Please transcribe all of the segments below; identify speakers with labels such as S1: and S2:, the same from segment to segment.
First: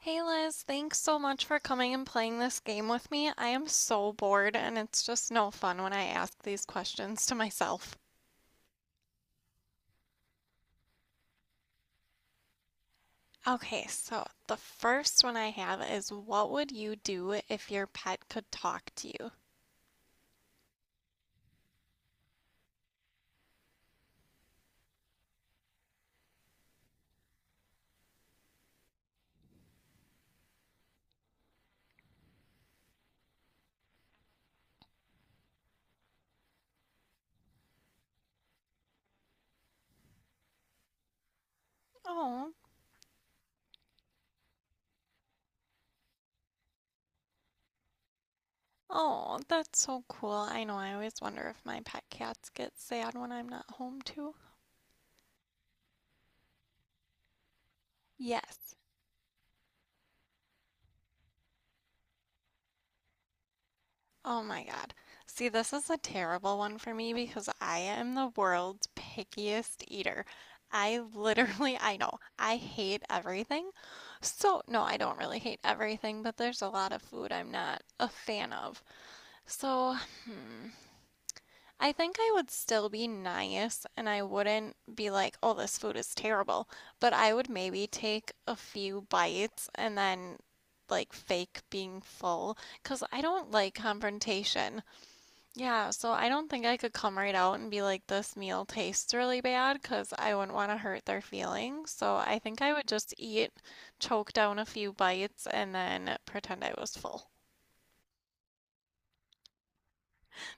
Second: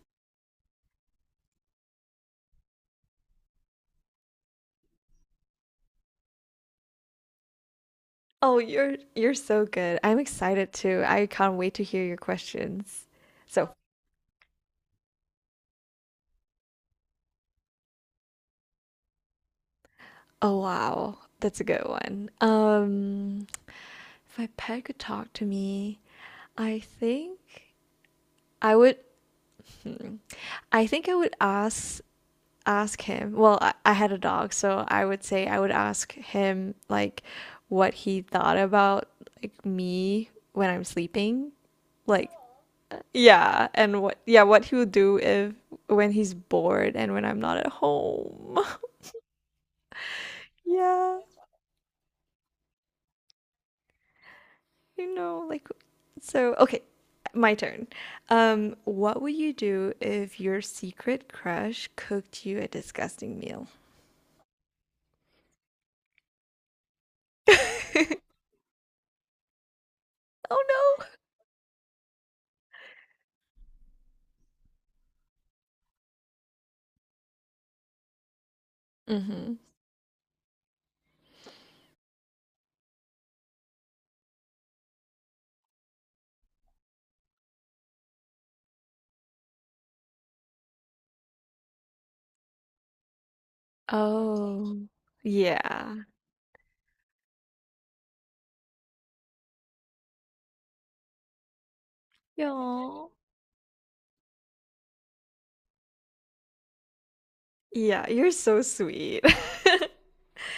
S1: Hey Liz, thanks so much for coming and playing this game with me. I am so bored and it's just no fun when I ask these questions to myself.
S2: Oh, you're so good. I'm excited too. I can't wait to hear your questions. So,
S1: Okay, so the first one I have is what would you do if your pet could talk to you?
S2: oh wow, that's a good one. If my pet could talk to me, I think I would hmm, I think I would ask him. Well, I had a dog, so I would say I would ask him like what he thought about like me when I'm sleeping. Like
S1: Oh,
S2: Yeah, and what he will do if when he's bored and when I'm not at home.
S1: oh, that's so cool. I know I
S2: Yeah,
S1: always wonder if my pet cats get sad when I'm not home too.
S2: like so okay, my turn.
S1: Yes.
S2: What would you do if your secret crush cooked you a disgusting meal?
S1: Oh my God. See, this is a terrible one for me because I am the world's pickiest eater. I
S2: Oh
S1: literally, I know, I hate everything. So, no, I don't really hate everything, but there's a lot of food I'm not a fan of.
S2: no. Mm-hmm.
S1: So, hmm, I think I would still be nice and I wouldn't be like, oh, this food is terrible. But I would maybe take a few bites and then like fake being full because I don't like confrontation.
S2: Oh.
S1: Yeah,
S2: Yeah.
S1: so I don't think I could come right out and be like, this meal tastes really bad because I wouldn't want to hurt their feelings. So I think I would
S2: Yo.
S1: just eat, choke down a few bites, and then pretend I was full.
S2: Yeah, you're so sweet.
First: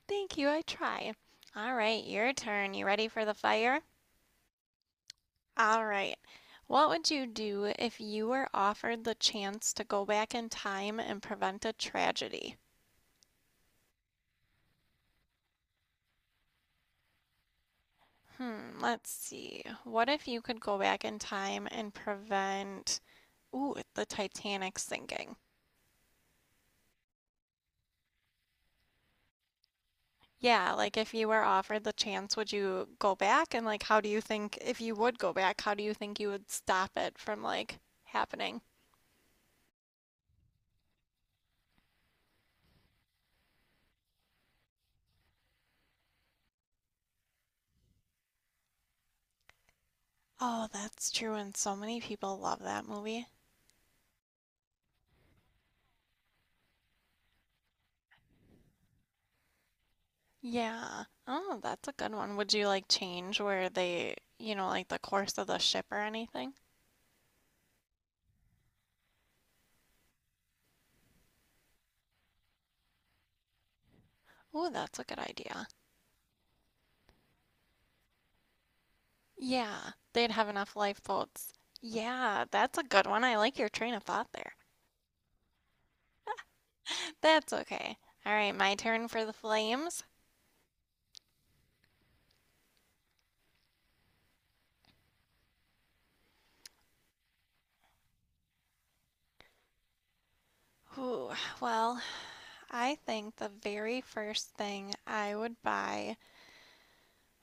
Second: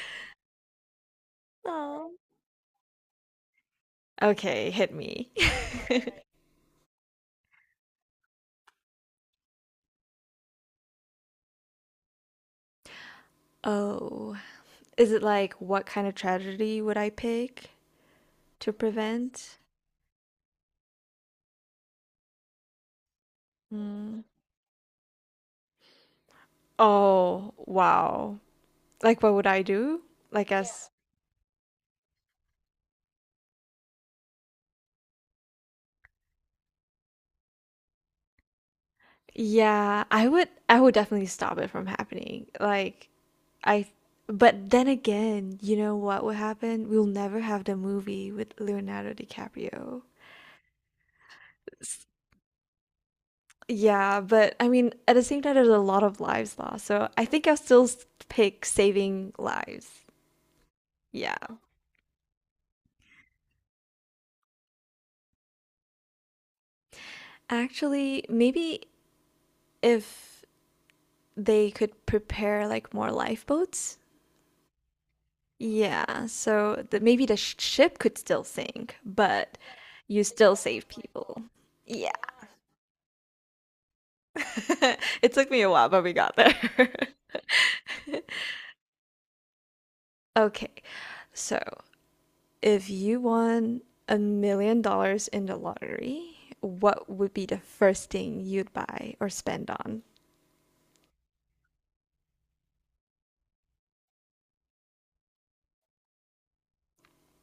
S1: Thank you, I try. All right,
S2: Oh.
S1: your turn. You ready for the fire?
S2: Okay, hit me.
S1: All right. What would you do if you were offered the chance to go back in time and prevent a tragedy?
S2: Oh, is it like what kind of tragedy would I pick to
S1: Hmm, let's
S2: prevent?
S1: see. What if you could go back in time and prevent Ooh, the
S2: Mm.
S1: Titanic sinking.
S2: Oh, wow. Like what would I do? Like Yeah.
S1: Yeah,
S2: as
S1: like if you were offered the chance, would you go back? And like, how do you think, if you would go back, how do you think you would stop it from like happening?
S2: yeah, I would definitely stop it from happening. Like I But then again, you know what would happen? We'll never have the movie with Leonardo DiCaprio.
S1: Oh, that's true. And so many
S2: S-
S1: people love that movie.
S2: Yeah, but I mean, at the same time, there's a lot of lives lost. So I think I'll still pick saving lives.
S1: Yeah.
S2: Yeah.
S1: Oh, that's a good one. Would you like change where they, you know, like the course of the ship or anything?
S2: Actually, maybe if they could prepare like more lifeboats.
S1: Ooh, that's a good idea.
S2: Yeah, so maybe the ship could still sink, but
S1: Yeah,
S2: you
S1: they'd have
S2: still
S1: enough
S2: save people.
S1: lifeboats.
S2: Yeah.
S1: Yeah, that's a good one. I like your train of thought there.
S2: It took me a while, but we got there.
S1: That's okay. All right, my turn for the flames.
S2: Okay, so if you won $1 million in the lottery, what would be the first thing you'd buy or spend on?
S1: Ooh, well, I think the very first thing I would buy.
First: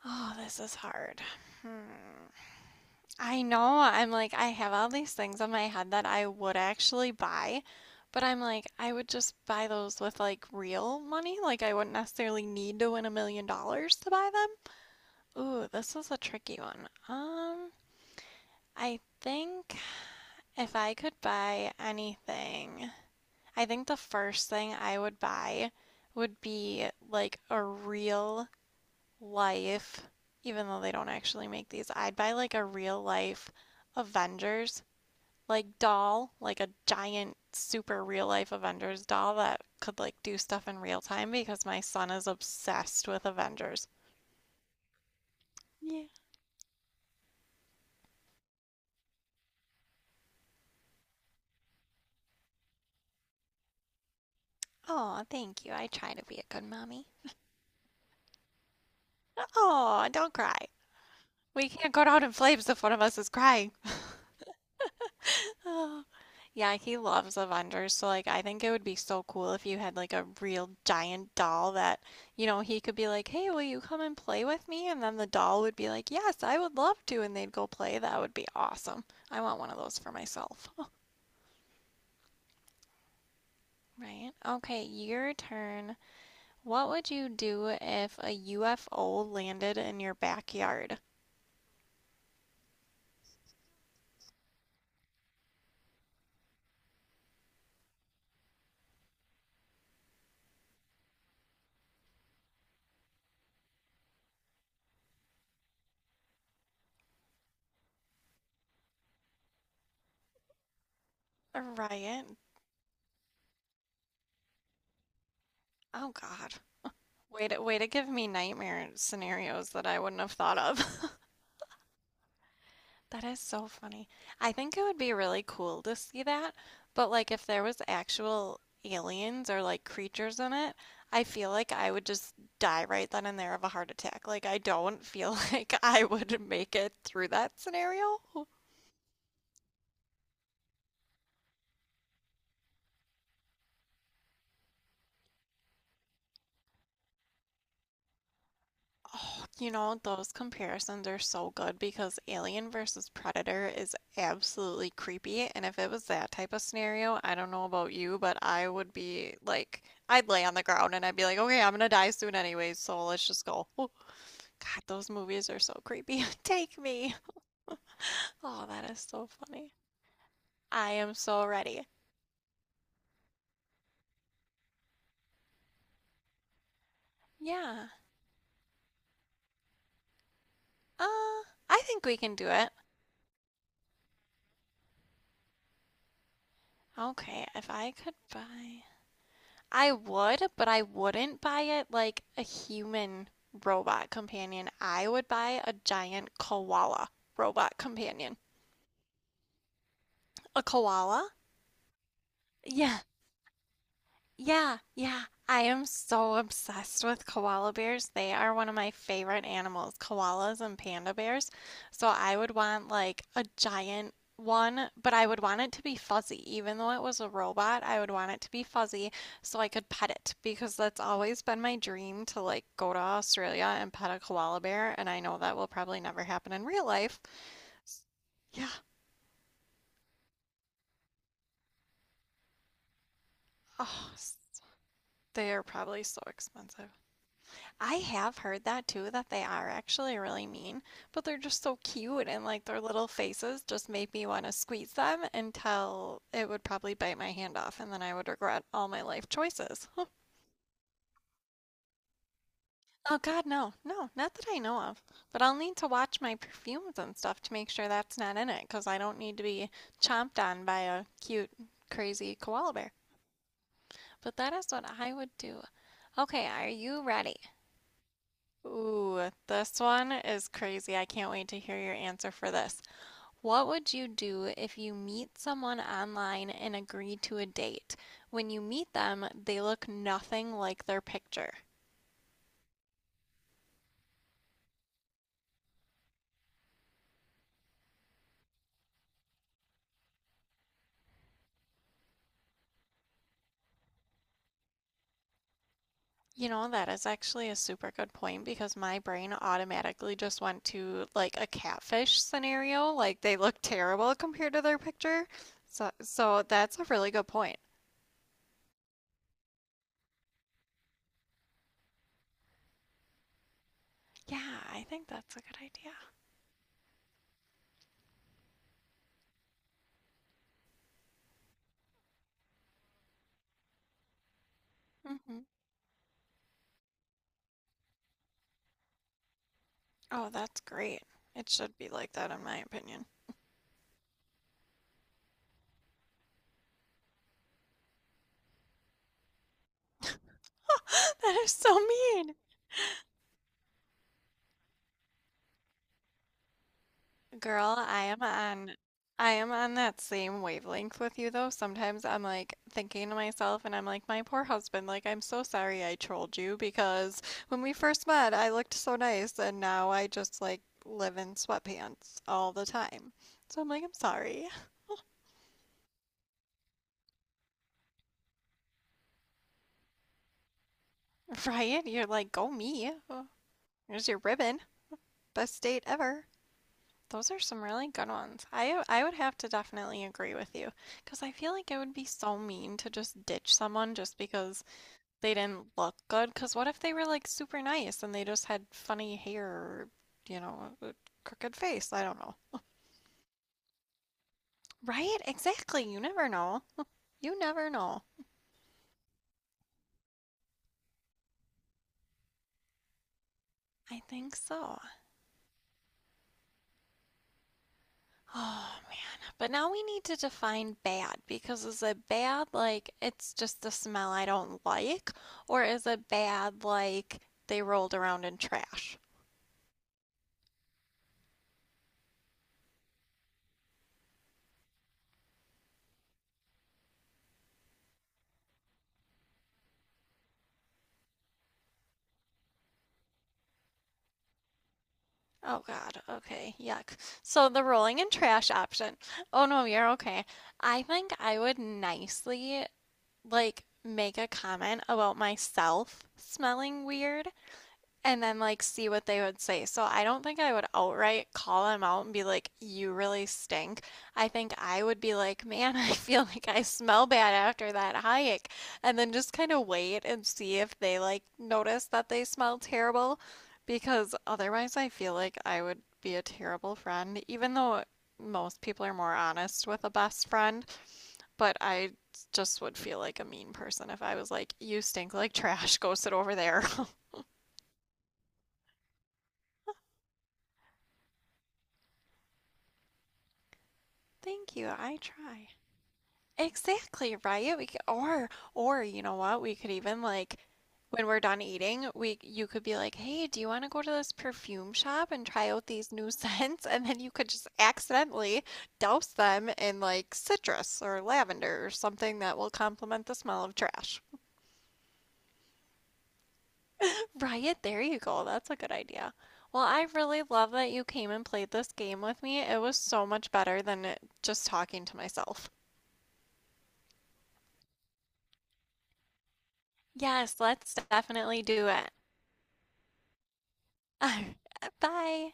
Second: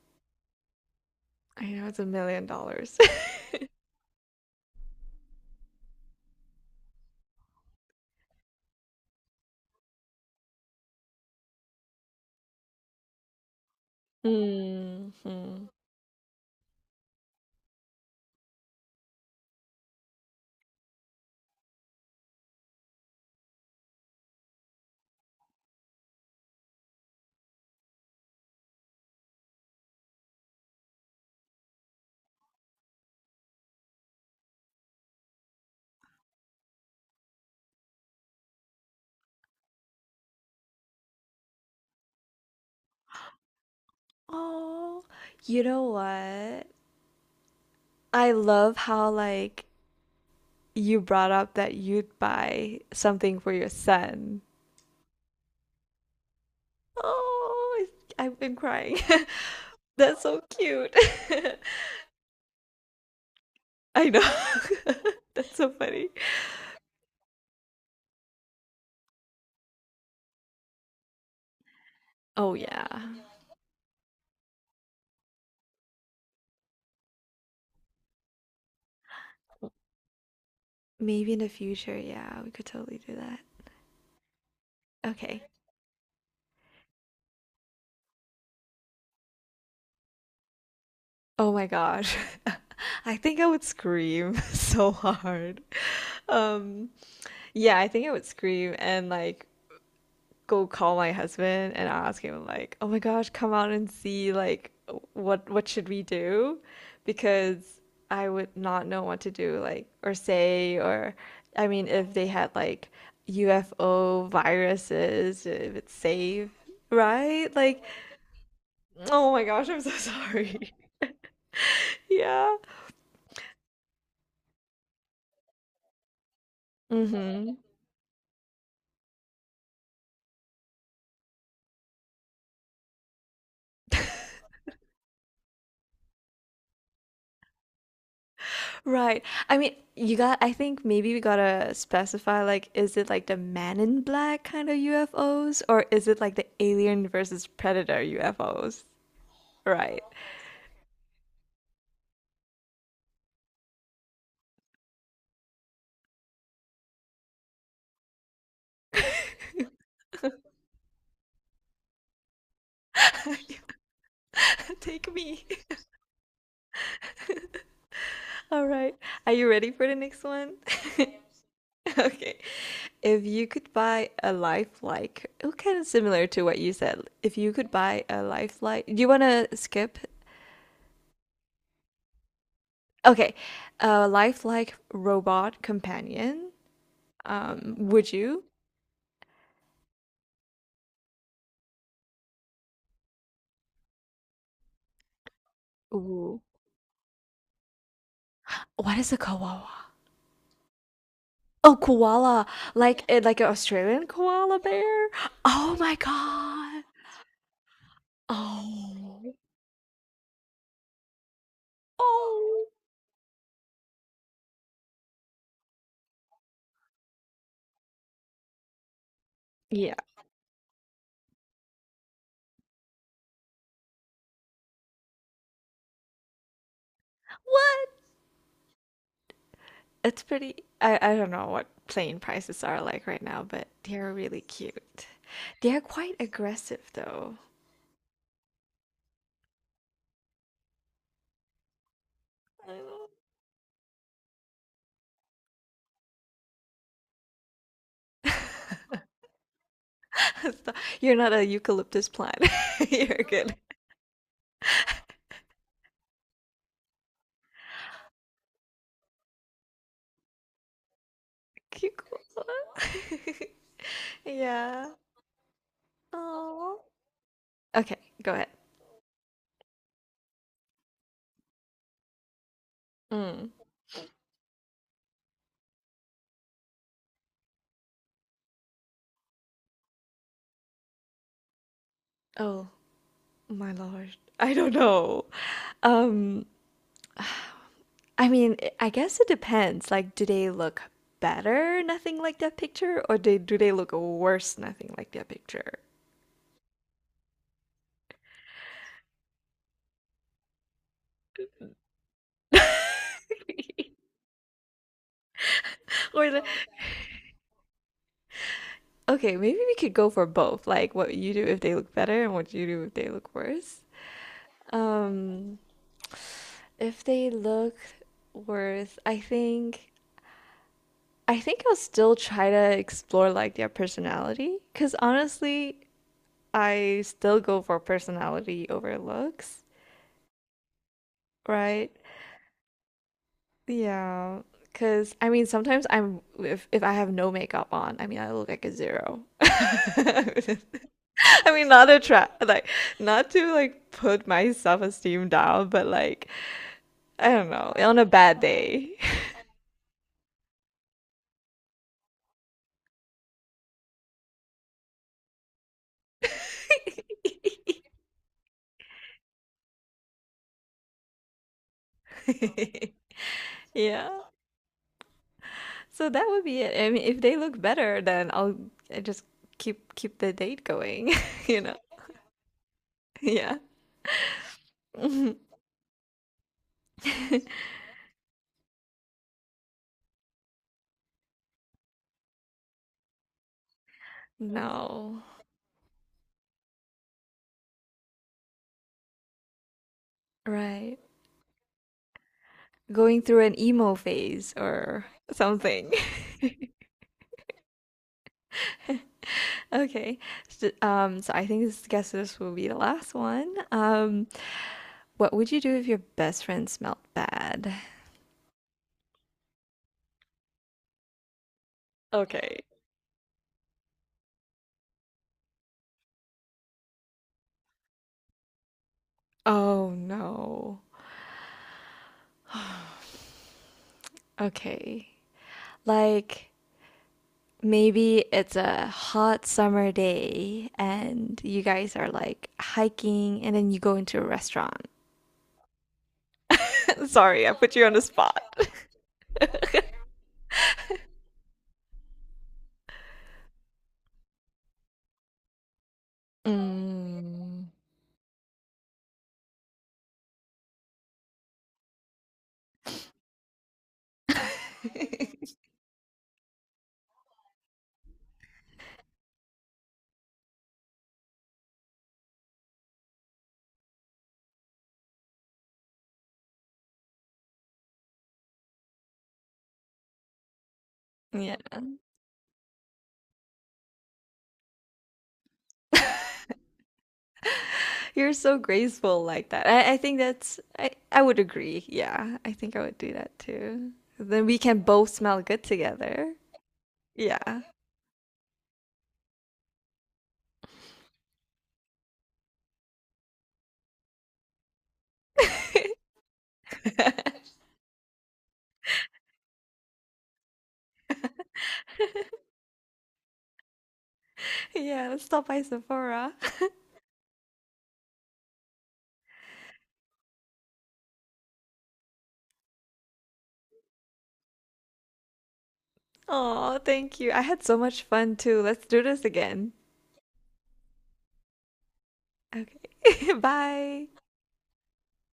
S1: Oh, this is hard.
S2: I know it's a
S1: Hmm.
S2: million dollars.
S1: I know I'm like, I have all these things in my head that I would actually buy, but I'm like, I would just buy those with like real money. Like, I wouldn't necessarily need to win $1 million to buy them. Ooh,
S2: hmm
S1: this is a tricky one. I think if I could buy anything. I think the first thing I would buy would be like a real life, even though they don't actually make these, I'd buy like a real life Avengers like doll, like a giant super real life Avengers doll that could like do stuff in real time because my son is obsessed with Avengers.
S2: Oh, you know
S1: Yeah.
S2: what? I love how like you brought up that you'd buy something for your son.
S1: Oh, thank you. I try to be a good mommy.
S2: Oh, I- have been crying.
S1: Oh,
S2: That's
S1: don't
S2: so
S1: cry.
S2: cute.
S1: We can't go down in flames if one of us is crying.
S2: I know. That's so
S1: Oh,
S2: funny.
S1: yeah, he loves Avengers, so like I think it would be so cool if you had like a real giant doll that, you
S2: Oh
S1: know, he
S2: yeah.
S1: could be like, "Hey, will you come and play with me?" And then the doll would be like, "Yes, I would love to." And they'd go play. That would be awesome. I want one of those for myself.
S2: Maybe in the future, yeah, we could totally do that.
S1: Right. Okay, your
S2: Okay.
S1: turn. What would you do if a UFO landed in your backyard?
S2: Oh my gosh. I think I would scream so hard. Um, yeah, I think I would scream and like go call my husband and ask him like, "Oh my gosh, come out and see like what should we do?" Because I would not know what to do like or say or I mean if
S1: Right.
S2: they had like UFO viruses, if it's
S1: Oh
S2: safe,
S1: God. Way
S2: right?
S1: to way
S2: Like,
S1: to give me nightmare
S2: oh my gosh,
S1: scenarios
S2: I'm
S1: that
S2: so
S1: I wouldn't have thought
S2: sorry.
S1: of.
S2: Yeah.
S1: That is so funny. I think it would be really cool to see that, but like if
S2: Mhm.
S1: there was actual aliens or like creatures in it, I feel like I would just die right then and there of a heart attack. Like I don't feel like I would make it through that scenario.
S2: Right. I mean, I think maybe we gotta specify like, is it like the Man in Black kind of UFOs or is it like the Alien versus Predator UFOs?
S1: You know,
S2: Right.
S1: those comparisons are so good because Alien versus Predator is absolutely creepy. And if it was that type of scenario, I don't know about you, but I would be like, I'd lay on the ground and I'd be like, okay, I'm gonna die soon anyways, so let's just go. Oh, God, those
S2: Take me.
S1: movies are so creepy. Take me. Oh,
S2: All
S1: that
S2: right.
S1: is so
S2: Are you ready
S1: funny.
S2: for the next one?
S1: I am so ready.
S2: Okay. If you could buy a lifelike, oh, kind of similar to what you said. If you could
S1: Yeah.
S2: buy a lifelike, do you want to skip?
S1: Uh, I think we can do it.
S2: Okay. A lifelike robot companion,
S1: Okay, if I
S2: would
S1: could
S2: you?
S1: buy. I would, but I wouldn't buy it like a human robot companion. I would buy a giant
S2: Ooh.
S1: koala robot companion.
S2: What is a koala?
S1: A koala?
S2: Oh, koala.
S1: Yeah.
S2: Like like an Australian koala
S1: Yeah,
S2: bear?
S1: yeah. I
S2: Oh
S1: am
S2: my
S1: so
S2: God.
S1: obsessed with koala bears. They are one of my
S2: Oh.
S1: favorite animals, koalas and panda bears. So I would
S2: Oh.
S1: want like a giant one, but I would want it to be fuzzy. Even though it was a robot, I would want it to be fuzzy so I could
S2: Yeah.
S1: pet it because that's always been my dream to like go to Australia and pet a koala bear. And I know that will probably never happen in real life.
S2: What?
S1: S- Yeah.
S2: It's pretty I don't know what plane prices are like right now, but
S1: Oh,
S2: they're
S1: s-
S2: really cute.
S1: they are
S2: They're
S1: probably
S2: quite
S1: so
S2: aggressive
S1: expensive.
S2: though.
S1: I have heard that too, that they are actually really mean, but they're just so cute and like
S2: I
S1: their
S2: know.
S1: little faces just made me want to squeeze them until it would probably bite my hand off and then I would regret all my life choices.
S2: Stop. You're not a eucalyptus plant.
S1: Oh
S2: You're
S1: God,
S2: good.
S1: no, no, not that I know of. But I'll need to watch my perfumes and stuff to make sure that's not in it because I don't need to be chomped on by a cute,
S2: Cute
S1: crazy
S2: koala.
S1: koala bear. But that is what
S2: Yeah.
S1: I would do. Okay, are
S2: Oh.
S1: you ready?
S2: Okay, go ahead.
S1: Ooh, this one is crazy. I can't wait to hear your answer for this.
S2: Mm.
S1: What would you do if you meet someone online and agree to a date? When you meet them, they look nothing like their picture.
S2: Oh. My lord. I don't know. Um, I mean, I guess it depends. Like, do they look better, nothing like that picture, or they do they look worse, nothing like that picture?
S1: You know, that is actually a super good point because my brain automatically just went to like a catfish scenario, like they look terrible compared to their picture. So
S2: Or the,
S1: so that's a really good point.
S2: okay, maybe we could go for both. Like, what you do if they look better, and what you do if they look worse.
S1: Yeah, I think that's a good
S2: Um,
S1: idea.
S2: if they look worse, I think I'll still try to explore like their personality. Because
S1: Hmm.
S2: honestly, I still go for personality over looks,
S1: Oh, that's great. It should be
S2: right?
S1: like that in my opinion.
S2: Yeah, because I mean, sometimes I'm if I have no makeup on, I mean, I look like a zero. I
S1: That is
S2: mean,
S1: so
S2: not a try,
S1: mean.
S2: like not to like put my self-esteem down, but like I don't know,
S1: Girl,
S2: on
S1: I
S2: a
S1: am
S2: bad
S1: on
S2: day.
S1: I am on that same wavelength with you though. Sometimes I'm like thinking to myself and I'm like, my poor husband, like I'm so sorry I trolled you because when we first met, I looked so nice and now I just like live in sweatpants all the time. So I'm like, I'm
S2: Yeah.
S1: sorry.
S2: So that would be it. I mean, if they look better, then I'll I just keep the date going, you know?
S1: Ryan, you're like, go me. Oh,
S2: Yeah.
S1: here's your ribbon. Best date ever. Those are some really good ones. I would have to definitely agree with you because I feel like it would be so mean to just ditch someone just because
S2: No.
S1: they didn't look good because what if they were like super nice and they just had funny hair or, you know, a
S2: Right.
S1: crooked face. I don't know.
S2: Going through an emo phase or
S1: Right, exactly.
S2: something.
S1: You never know. You never know.
S2: Okay. So, I think this guess this will be the last one.
S1: I think so.
S2: What would you do if your best friend smelled bad?
S1: Oh man, but now we need to define bad because is it bad
S2: Okay.
S1: like it's just a smell I don't like, or is it bad like they rolled around in trash.
S2: Oh no. Okay. Like maybe it's a hot summer day and you guys are like hiking and then you go into a restaurant.
S1: Oh God. Okay. Yuck.
S2: Sorry,
S1: So
S2: I
S1: the
S2: put you on
S1: rolling
S2: the
S1: in
S2: spot.
S1: trash option. Oh no, you're okay. I think I would nicely like make a comment about myself smelling weird
S2: Mm,
S1: and then like see what they would say. So I don't think I would outright call them out and be like, "You really stink." I think I would be like, "Man, I feel like I smell bad after that hike." And then just kind of wait and see if they like notice that they smell terrible because otherwise I feel like I would be a terrible friend even though most people are more honest with a best friend,
S2: yeah.
S1: but I just would feel like a mean person if I was like, "You stink like trash. Go sit over there."
S2: You're so graceful like that. I think I would agree. Yeah, I think I would do that too. Then
S1: Thank
S2: we
S1: you.
S2: can
S1: I
S2: both smell
S1: try.
S2: good together.
S1: Exactly, right?
S2: Yeah.
S1: We could, or you know what? We could even like when we're done eating, we you could be like, "Hey, do you want to go to this perfume shop and try out these new scents?" And then you could just accidentally douse them in like citrus or lavender or something that will complement the smell of trash.
S2: Yeah, let's stop by Sephora.
S1: Right, there you go. That's a good idea. Well, I really love that you came and played this game with me. It was so much better than it- just talking to myself.
S2: Oh, thank you. I had so much fun too. Let's do this again.
S1: Yes, let's definitely do it.
S2: Okay. Bye.
S1: Bye.